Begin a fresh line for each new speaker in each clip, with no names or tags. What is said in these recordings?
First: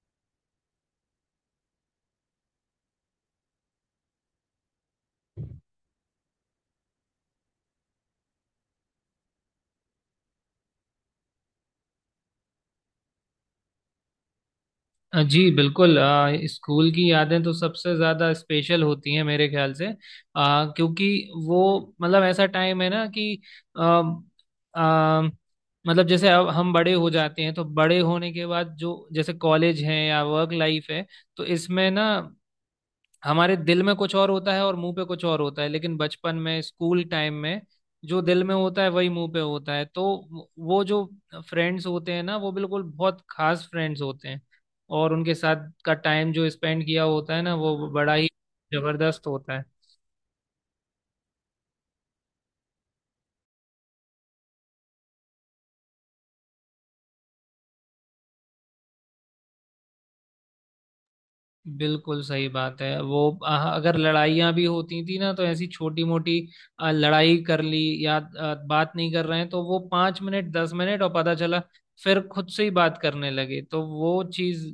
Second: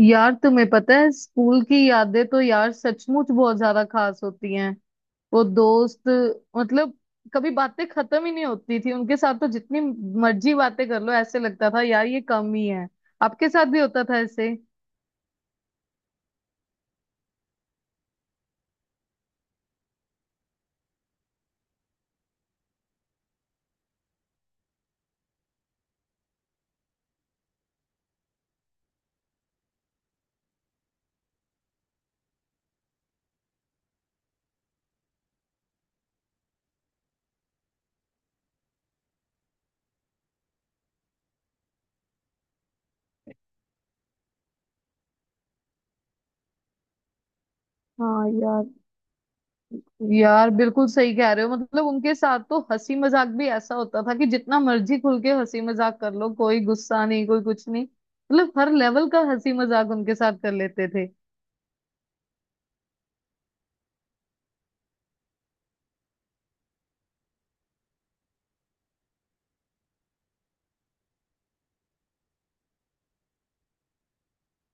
यार तुम्हें पता है स्कूल की यादें तो यार सचमुच बहुत ज्यादा खास होती हैं। वो दोस्त, मतलब कभी बातें खत्म ही नहीं होती थी उनके साथ। तो जितनी मर्जी बातें कर लो ऐसे लगता था यार ये कम ही है। आपके साथ भी होता था ऐसे?
जी बिल्कुल। स्कूल की यादें तो सबसे ज़्यादा स्पेशल होती हैं मेरे ख्याल से, क्योंकि वो मतलब ऐसा टाइम है ना कि अ, अ, मतलब जैसे अब हम बड़े हो जाते हैं तो बड़े होने के बाद जो जैसे कॉलेज है या वर्क लाइफ है, तो इसमें ना हमारे दिल में कुछ और होता है और मुंह पे कुछ और होता है, लेकिन बचपन में स्कूल टाइम में जो दिल में होता है वही मुंह पे होता है। तो वो जो फ्रेंड्स होते हैं ना वो बिल्कुल बहुत खास फ्रेंड्स होते हैं, और उनके साथ का टाइम जो स्पेंड किया होता है ना वो बड़ा ही
हाँ यार।
जबरदस्त होता है।
यार बिल्कुल सही कह रहे हो, मतलब उनके साथ तो हंसी मजाक भी ऐसा होता था कि जितना मर्जी खुल के हंसी मजाक कर लो, कोई गुस्सा नहीं, कोई कुछ नहीं। मतलब हर लेवल का हंसी मजाक उनके साथ कर लेते थे।
बिल्कुल सही बात है। वो अगर लड़ाइयाँ भी होती थी ना तो ऐसी छोटी मोटी लड़ाई कर ली, या बात नहीं कर रहे हैं तो वो पांच मिनट दस मिनट, और पता चला फिर खुद से ही बात करने लगे। तो वो चीज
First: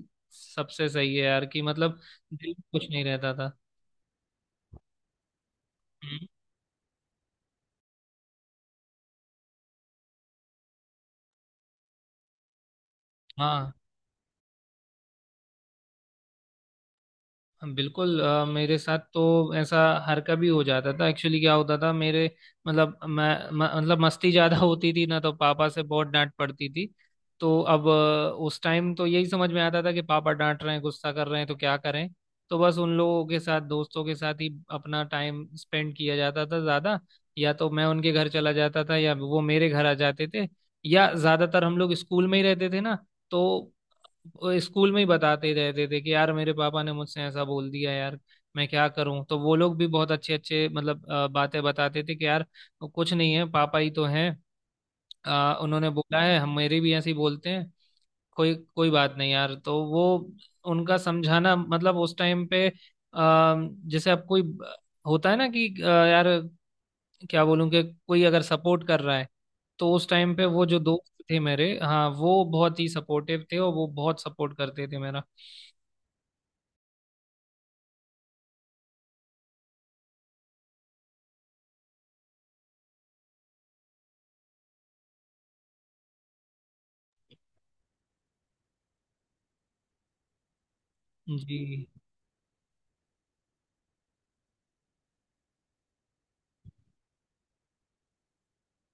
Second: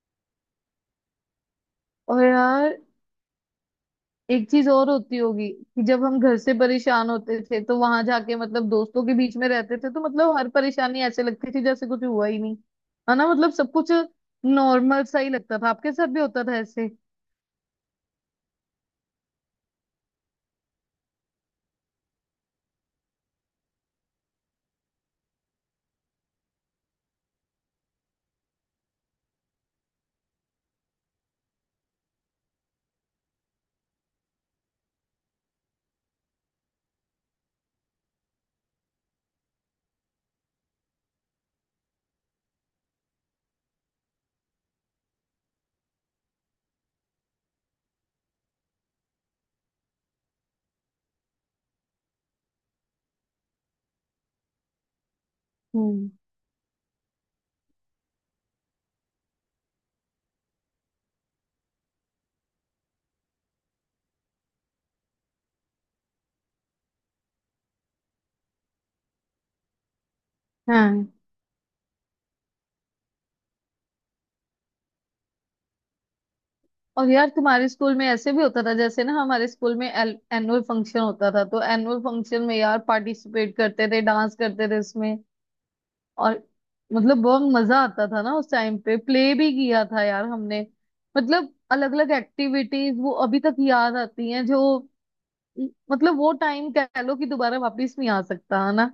सबसे सही है यार, कि मतलब
और
दिल में
यार
कुछ नहीं रहता था।
एक चीज और होती होगी कि जब हम
हम्म।
घर से परेशान होते थे तो वहां जाके, मतलब दोस्तों के बीच में रहते थे तो मतलब हर परेशानी ऐसे लगती थी जैसे कुछ हुआ ही नहीं। है ना, मतलब सब
हाँ
कुछ नॉर्मल सा ही लगता था। आपके साथ भी होता था ऐसे?
बिल्कुल, मेरे साथ तो ऐसा हर कभी हो जाता था। एक्चुअली क्या होता था मेरे मतलब, मतलब मस्ती ज़्यादा होती थी ना, तो पापा से बहुत डांट पड़ती थी। तो अब उस टाइम तो यही समझ में आता था कि पापा डांट रहे हैं गुस्सा कर रहे हैं तो क्या करें। तो बस उन लोगों के साथ, दोस्तों के साथ ही अपना टाइम स्पेंड किया जाता था ज़्यादा। या तो मैं उनके घर चला जाता था या वो मेरे घर आ जाते थे, या ज़्यादातर हम लोग स्कूल में ही रहते थे ना। तो वो स्कूल में ही बताते रहते थे कि यार मेरे पापा ने मुझसे ऐसा बोल दिया, यार मैं क्या करूं। तो वो लोग भी बहुत अच्छे अच्छे मतलब बातें बताते थे कि यार कुछ नहीं है, पापा ही तो हैं, उन्होंने
हम्म।
बोला है, हम मेरे भी ऐसे ही बोलते हैं, कोई कोई बात नहीं यार। तो वो उनका समझाना मतलब उस टाइम पे, जैसे अब कोई होता है ना कि यार क्या बोलूं कि कोई अगर सपोर्ट कर रहा है, तो उस टाइम पे वो जो
हाँ।
दोस्त थे मेरे, हाँ वो बहुत ही सपोर्टिव थे और वो बहुत सपोर्ट करते थे मेरा।
और यार तुम्हारे स्कूल में ऐसे भी होता था जैसे ना हमारे स्कूल में एल एनुअल फंक्शन होता था, तो एनुअल फंक्शन में यार पार्टिसिपेट करते थे, डांस करते थे उसमें। और मतलब बहुत मजा आता था ना उस टाइम पे। प्ले भी किया था यार हमने। मतलब
जी
अलग अलग एक्टिविटीज वो अभी तक याद आती हैं जो, मतलब वो टाइम कह लो कि दोबारा वापस नहीं आ सकता है ना।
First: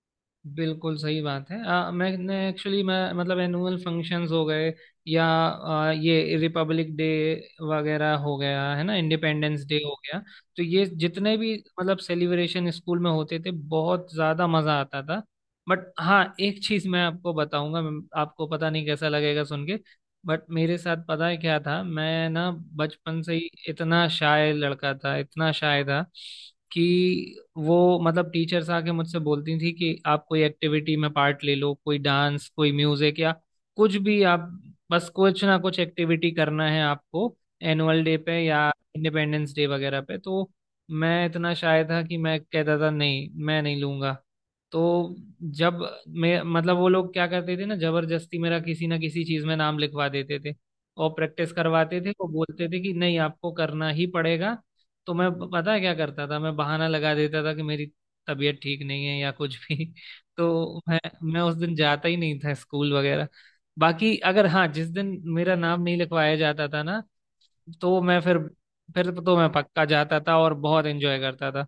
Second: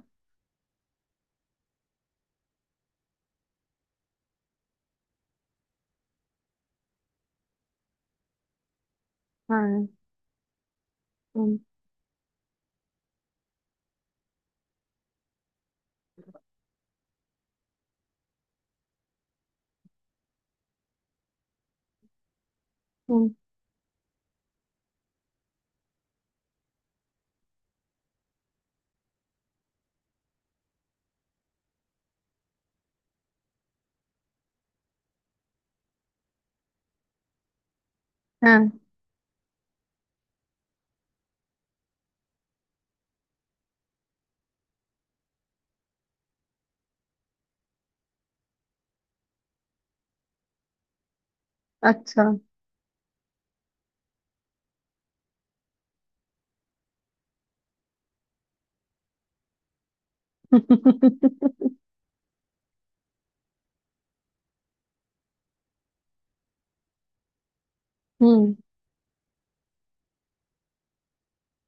बिल्कुल सही बात है। मैंने एक्चुअली मैं मतलब एनुअल फंक्शंस हो गए, या ये रिपब्लिक डे वगैरह हो गया है ना, इंडिपेंडेंस डे
हाँ।
हो गया, तो ये जितने भी
हम्म।
मतलब सेलिब्रेशन स्कूल में होते थे, बहुत ज़्यादा मज़ा आता था। बट हाँ, एक चीज़ मैं आपको बताऊंगा, मैं- आपको पता नहीं कैसा लगेगा सुन के, बट मेरे साथ पता है क्या था, मैं ना बचपन
हम्म,
से ही इतना शाय लड़का था, इतना शाय था कि वो मतलब टीचर्स आके मुझसे बोलती थी कि आप कोई एक्टिविटी में पार्ट ले लो, कोई डांस, कोई म्यूजिक, या कुछ भी आप, बस कुछ ना कुछ एक्टिविटी करना है आपको एनुअल डे पे या
हाँ।
इंडिपेंडेंस डे वगैरह पे। तो मैं इतना शाय था कि मैं कहता था नहीं मैं नहीं लूंगा। तो जब मैं मतलब, वो लोग क्या करते थे ना, जबरदस्ती मेरा किसी ना किसी चीज में नाम लिखवा देते थे, और प्रैक्टिस करवाते थे, वो
अच्छा।
बोलते थे कि नहीं आपको करना ही पड़ेगा। तो मैं ब- पता है क्या करता था, मैं बहाना लगा देता था कि मेरी तबीयत ठीक नहीं है या कुछ भी। तो मैं उस दिन
हम्म।
जाता ही नहीं था स्कूल वगैरह। बाकी अगर हाँ, जिस दिन मेरा नाम नहीं लिखवाया जाता था ना, तो मैं फिर तो मैं पक्का जाता था और बहुत एंजॉय करता था।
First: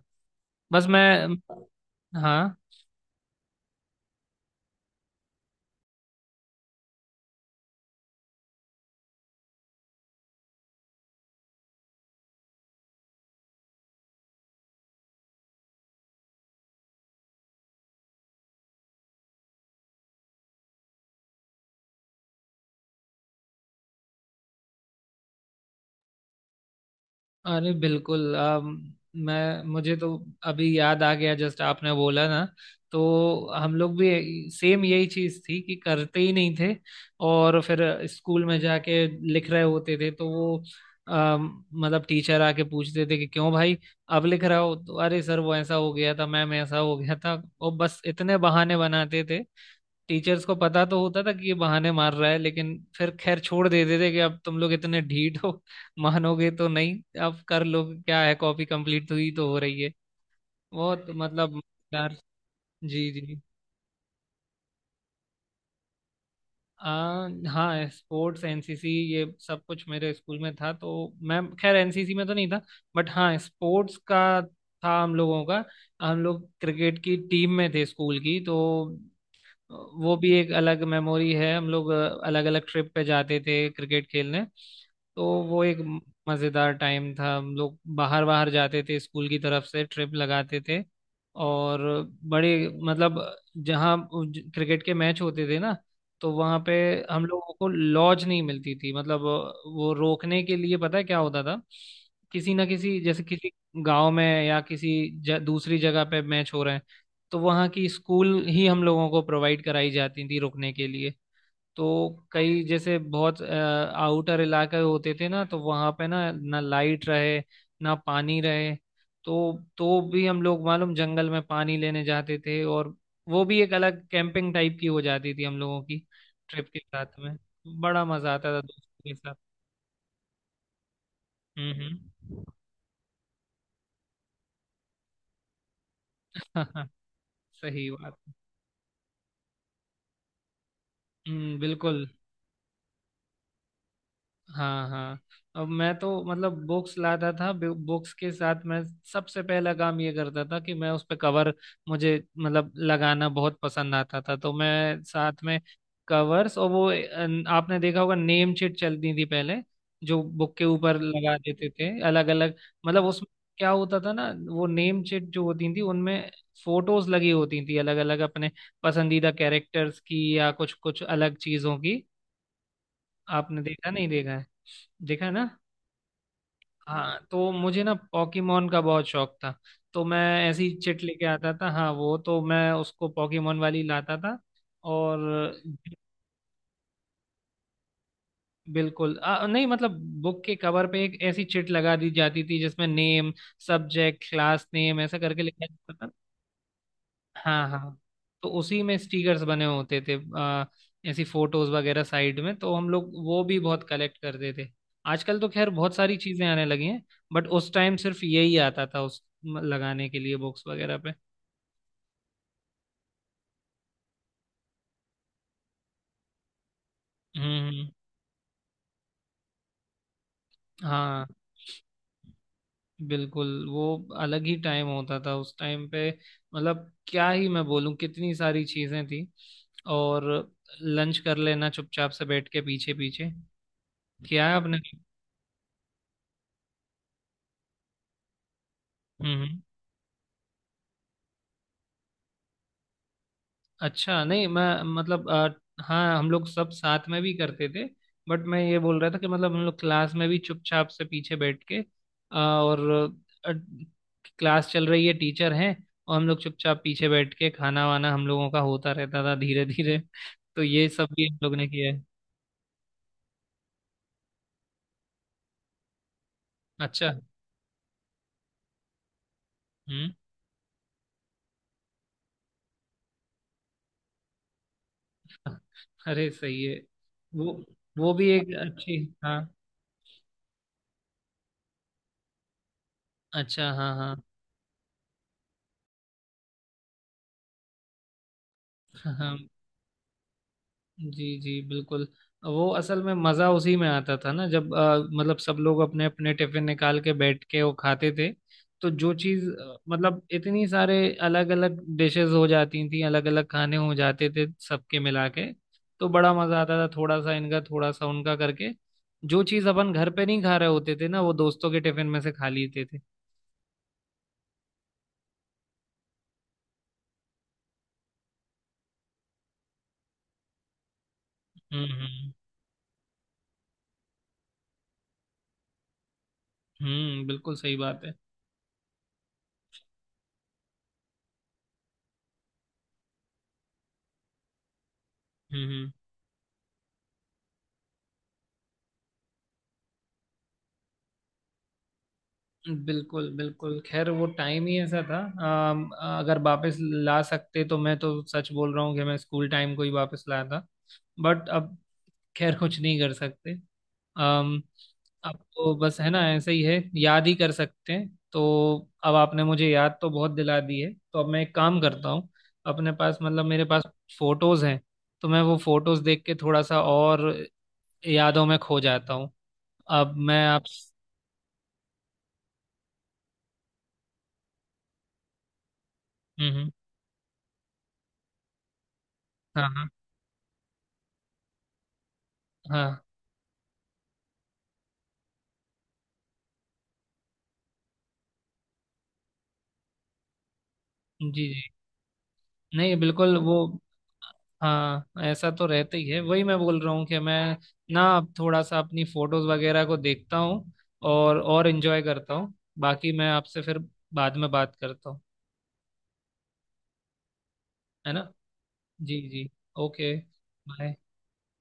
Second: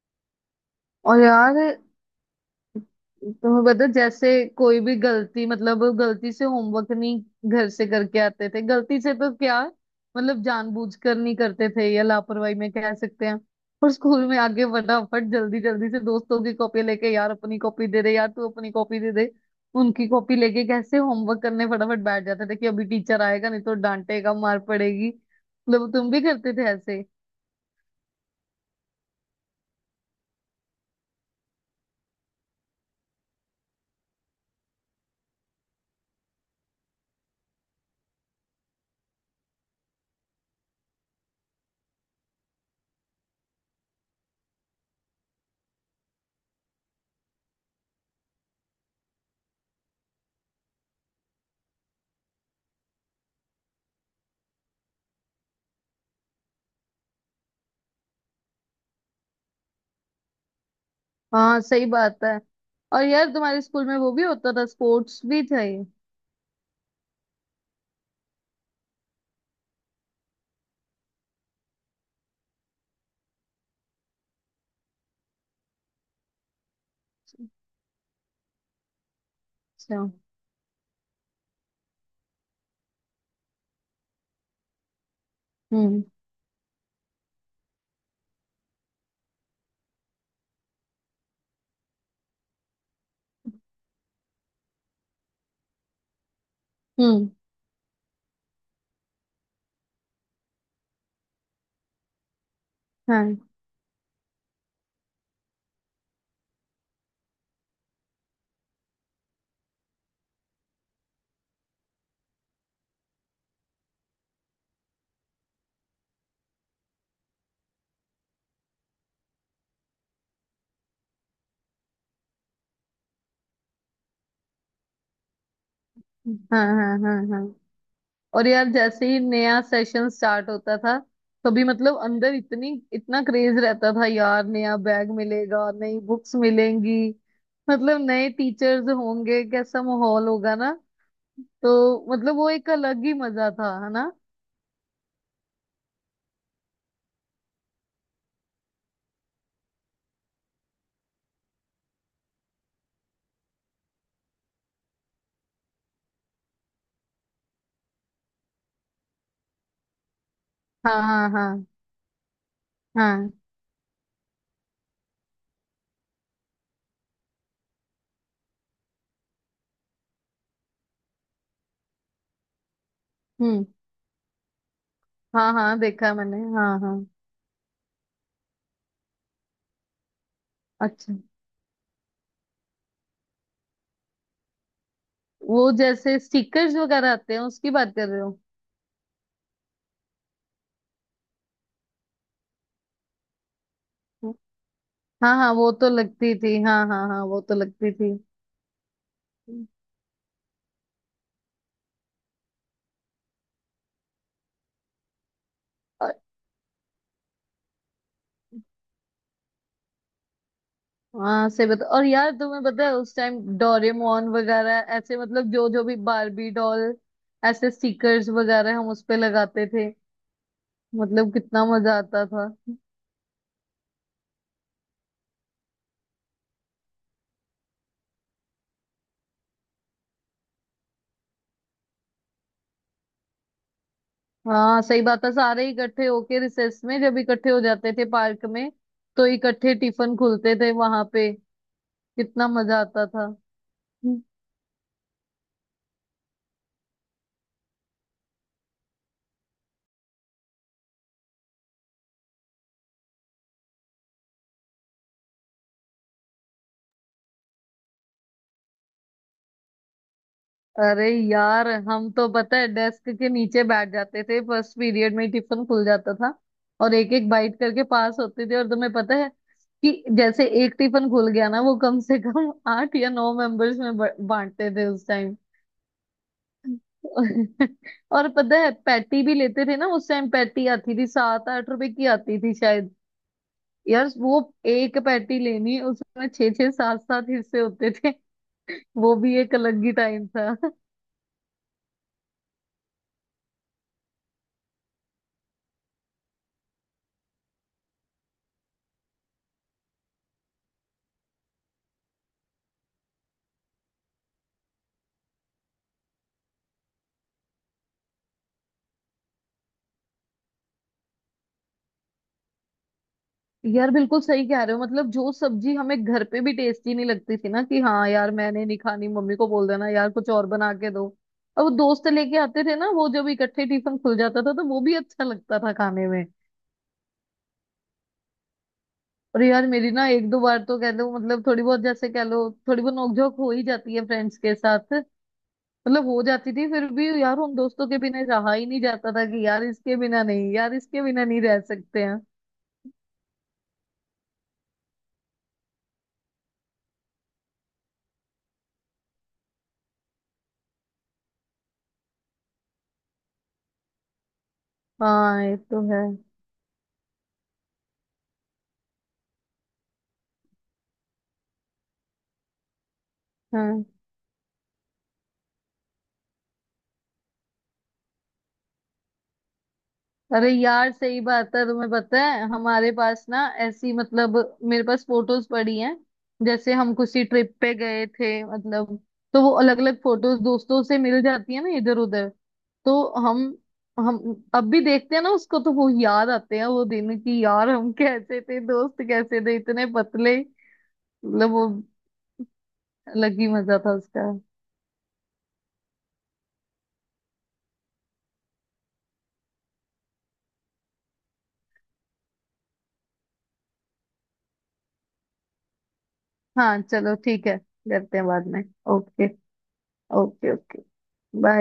बस मैं।
और यार
हाँ।
तुम्हें पता है, जैसे कोई भी गलती, मतलब गलती से होमवर्क नहीं घर से करके आते थे गलती से तो क्या, मतलब जानबूझ कर नहीं करते थे या लापरवाही में कह सकते हैं। और स्कूल में आके फटाफट जल्दी जल्दी से दोस्तों की कॉपी लेके, यार अपनी कॉपी दे दे, यार तू अपनी कॉपी दे दे। उनकी कॉपी लेके कैसे होमवर्क करने फटाफट बैठ जाते थे कि अभी टीचर आएगा नहीं तो डांटेगा, मार पड़ेगी। मतलब तुम भी करते थे ऐसे?
अरे बिल्कुल, मैं मुझे तो अभी याद आ गया जस्ट आपने बोला ना, तो हम लोग भी सेम यही चीज थी कि करते ही नहीं थे, और फिर स्कूल में जाके लिख रहे होते थे। तो वो मतलब टीचर आके पूछते थे कि क्यों भाई अब लिख रहा हो, तो अरे सर वो ऐसा हो गया था, मैम ऐसा हो गया था, और बस इतने बहाने बनाते थे। टीचर्स को पता तो होता था कि ये बहाने मार रहा है, लेकिन फिर खैर छोड़ देते थे कि अब तुम लोग इतने ढीठ हो, मानोगे तो नहीं, अब कर लो, क्या है, कॉपी कंप्लीट हुई तो हो रही है। बहुत
हाँ
मतलब
सही
यार।
बात है। और
जी
यार
जी।
तुम्हारे स्कूल में वो भी होता था, स्पोर्ट्स भी थे?
हाँ स्पोर्ट्स, एनसीसी, ये सब कुछ मेरे स्कूल में था। तो मैं खैर एनसीसी में तो नहीं था, बट हाँ स्पोर्ट्स का था हम लोगों का। हम लोग क्रिकेट की टीम में थे स्कूल की, तो
अच्छा।
वो भी एक अलग मेमोरी है। हम लोग अलग अलग ट्रिप पे जाते थे क्रिकेट खेलने, तो वो एक
हम्म।
मज़ेदार टाइम था। हम लोग बाहर बाहर जाते थे, स्कूल की तरफ से ट्रिप लगाते थे, और बड़े मतलब जहाँ क्रिकेट के मैच होते थे ना, तो वहाँ पे हम
हम्म।
लोगों को लॉज नहीं मिलती थी, मतलब वो रोकने के लिए। पता है क्या होता था, किसी ना किसी जैसे
हाँ
किसी गांव में या किसी दूसरी जगह पे मैच हो रहे हैं, तो वहाँ की स्कूल ही हम लोगों को प्रोवाइड कराई जाती थी रुकने के लिए। तो कई जैसे बहुत आउटर इलाके होते थे ना, तो वहाँ पे ना ना लाइट रहे ना पानी रहे, तो तो भी हम लोग मालूम जंगल में पानी लेने जाते थे, और वो भी एक अलग कैंपिंग टाइप की हो जाती थी हम लोगों की
हाँ
ट्रिप के
हाँ हाँ।
साथ में।
हाँ।
बड़ा मजा
और
आता था
यार जैसे
दोस्तों के
ही
साथ।
नया सेशन स्टार्ट होता था तभी मतलब अंदर
हम्म
इतनी इतना क्रेज रहता था यार, नया बैग मिलेगा, नई बुक्स
हम्म।
मिलेंगी,
सही
मतलब
बात।
नए टीचर्स होंगे, कैसा माहौल होगा ना। तो
बिल्कुल।
मतलब वो एक अलग ही मजा था है ना।
हाँ हाँ। अब मैं तो मतलब बुक्स लाता था, बुक्स के साथ मैं सबसे पहला काम ये करता था कि मैं उस पे कवर, मुझे मतलब लगाना बहुत पसंद आता था, तो मैं साथ में कवर्स, और वो आपने देखा होगा नेम शीट चलती थी पहले, जो बुक के ऊपर
हाँ हाँ
लगा
हाँ
देते थे अलग अलग, मतलब उसमें
हाँ।
क्या होता था ना, वो नेम शीट जो होती थी उनमें फोटोज लगी होती थी अलग अलग, अपने पसंदीदा कैरेक्टर्स की या कुछ कुछ अलग चीजों की। आपने
हम्म।
देखा नहीं, देखा है, देखा है ना।
हाँ हाँ देखा है मैंने, हाँ हाँ।
हाँ तो मुझे ना पॉकीमोन का बहुत शौक था, तो मैं ऐसी चिट
अच्छा,
लेके आता था, हाँ वो तो मैं उसको पॉकीमोन वाली लाता था। और
वो जैसे स्टिकर्स वगैरह आते हैं उसकी बात कर रहे हो?
बिल्कुल, नहीं मतलब बुक के कवर पे एक ऐसी चिट लगा दी जाती थी जिसमें नेम, सब्जेक्ट, क्लास, नेम ऐसा
हाँ
करके
हाँ
लिखा
वो तो
जाता था।
लगती थी, हाँ हाँ हाँ वो तो
हाँ
लगती
हाँ,
थी।
तो उसी में स्टिकर्स बने होते थे, ऐसी फोटोज वगैरह साइड में, तो हम लोग वो भी बहुत कलेक्ट करते थे। आजकल तो खैर बहुत
और
सारी चीजें आने लगी हैं, बट उस टाइम सिर्फ यही आता था उस म- लगाने के लिए बॉक्स वगैरह पे।
हाँ से बता। और यार तुम्हें पता है उस टाइम डोरेमोन वगैरह ऐसे, मतलब जो जो भी बारबी डॉल, ऐसे
हम्म।
स्टिकर्स वगैरह हम उस पे लगाते थे।
हाँ
मतलब कितना मजा आता था।
बिल्कुल, वो अलग ही टाइम होता था उस टाइम पे। मतलब क्या ही मैं बोलूं, कितनी सारी चीजें थी। और लंच कर लेना चुपचाप से बैठ के पीछे पीछे, किया है आपने।
हाँ सही बात है, सारे इकट्ठे होके रिसेस में जब इकट्ठे हो जाते थे पार्क में तो
हम्म हम्म।
इकट्ठे टिफिन खुलते थे वहां पे। कितना मजा आता था।
अच्छा नहीं, मैं मतलब हाँ हम लोग सब साथ में भी करते थे, बट मैं ये बोल रहा था कि मतलब हम लोग क्लास में भी चुपचाप से पीछे बैठ के, और अ, क्लास चल रही है, टीचर हैं, और हम लोग चुपचाप पीछे बैठ के खाना वाना हम लोगों का होता रहता था, धीरे धीरे। तो ये
अरे
सब भी हम लोग ने
यार
किया है।
हम तो पता है डेस्क के नीचे बैठ जाते थे, फर्स्ट पीरियड में ही टिफिन खुल जाता था। और
अच्छा।
एक एक बाइट करके पास होते थे। और तुम्हें पता है कि
हम्म।
जैसे एक टिफिन खुल गया ना वो कम से कम आठ या नौ मेंबर्स में बांटते थे उस टाइम।
अरे सही है, वो वो
और
भी एक
पता है
अच्छी।
पैटी भी
हाँ।
लेते थे ना उस टाइम। पैटी आती थी सात आठ रुपए की आती थी शायद।
अच्छा हाँ
यार
हाँ
वो एक पैटी लेनी उसमें छह छह सात सात हिस्से होते थे। वो भी
हाँ।
एक अलग ही टाइम था।
जी जी बिल्कुल, वो असल में मज़ा उसी में आता था ना, जब मतलब सब लोग अपने अपने टिफिन निकाल के बैठ के वो खाते थे, तो जो चीज़ मतलब इतनी सारे अलग अलग डिशेस हो जाती थी, अलग अलग खाने हो जाते थे सबके मिला के, तो बड़ा मज़ा आता था, थोड़ा सा इनका थोड़ा सा उनका करके, जो चीज़ अपन घर पे नहीं खा रहे होते थे ना, वो दोस्तों के टिफिन में से खा लेते थे।
यार बिल्कुल सही कह रहे हो, मतलब जो सब्जी हमें घर पे भी टेस्टी नहीं लगती थी ना कि हाँ यार मैंने नहीं खानी, मम्मी को बोल देना यार कुछ और बना के दो। अब वो दोस्त
हम्म।
लेके आते थे ना, वो जब इकट्ठे टिफिन खुल जाता था तो वो भी अच्छा लगता था खाने में।
बिल्कुल सही बात है।
और यार मेरी ना एक दो बार तो कह लो मतलब थोड़ी बहुत जैसे कह लो थोड़ी बहुत नोकझोंक हो ही जाती है फ्रेंड्स के साथ।
हम्म।
मतलब हो जाती थी, फिर भी यार उन दोस्तों के बिना रहा ही नहीं जाता था कि यार इसके बिना नहीं, यार इसके बिना नहीं रह सकते हैं।
बिल्कुल बिल्कुल, खैर वो टाइम ही ऐसा था। अम, अगर वापस ला सकते तो मैं तो सच बोल रहा हूँ कि मैं स्कूल टाइम को ही वापस लाया था, बट अब खैर कुछ नहीं कर सकते। अम, अब
हाँ ये
तो
तो
बस
है।
है ना, ऐसे ही है, याद ही कर सकते हैं। तो अब आपने मुझे याद तो बहुत दिला दी है, तो अब मैं एक काम करता हूँ। अपने पास मतलब मेरे पास
हाँ।
फोटोज हैं, तो मैं वो फोटोज देख के थोड़ा सा और यादों में खो जाता हूँ। अब मैं
अरे
आप।
यार सही बात है। तुम्हें पता है हमारे पास ना ऐसी, मतलब मेरे पास फोटोज पड़ी हैं,
हम्म।
जैसे हम किसी ट्रिप पे गए थे मतलब, तो वो
हाँ
अलग
हाँ
अलग फोटोज दोस्तों से मिल जाती है ना इधर उधर।
हाँ।
तो हम हम अब भी देखते हैं ना उसको तो वो याद आते हैं वो दिन की यार हम कैसे थे, दोस्त कैसे थे इतने पतले,
जी
मतलब
जी,
वो
नहीं बिल्कुल
अलग ही
वो।
मजा था उसका।
हाँ ऐसा तो रहता ही है, वही मैं बोल रहा हूँ कि मैं ना अब थोड़ा सा अपनी फोटोज वगैरह को देखता हूँ, और एंजॉय करता हूँ। बाकी मैं आपसे फिर बाद में बात करता हूँ,
हाँ चलो ठीक है,
है
करते
ना।
हैं बाद में।
जी
ओके।
जी, okay,
okay okay.
Bye.
Bye.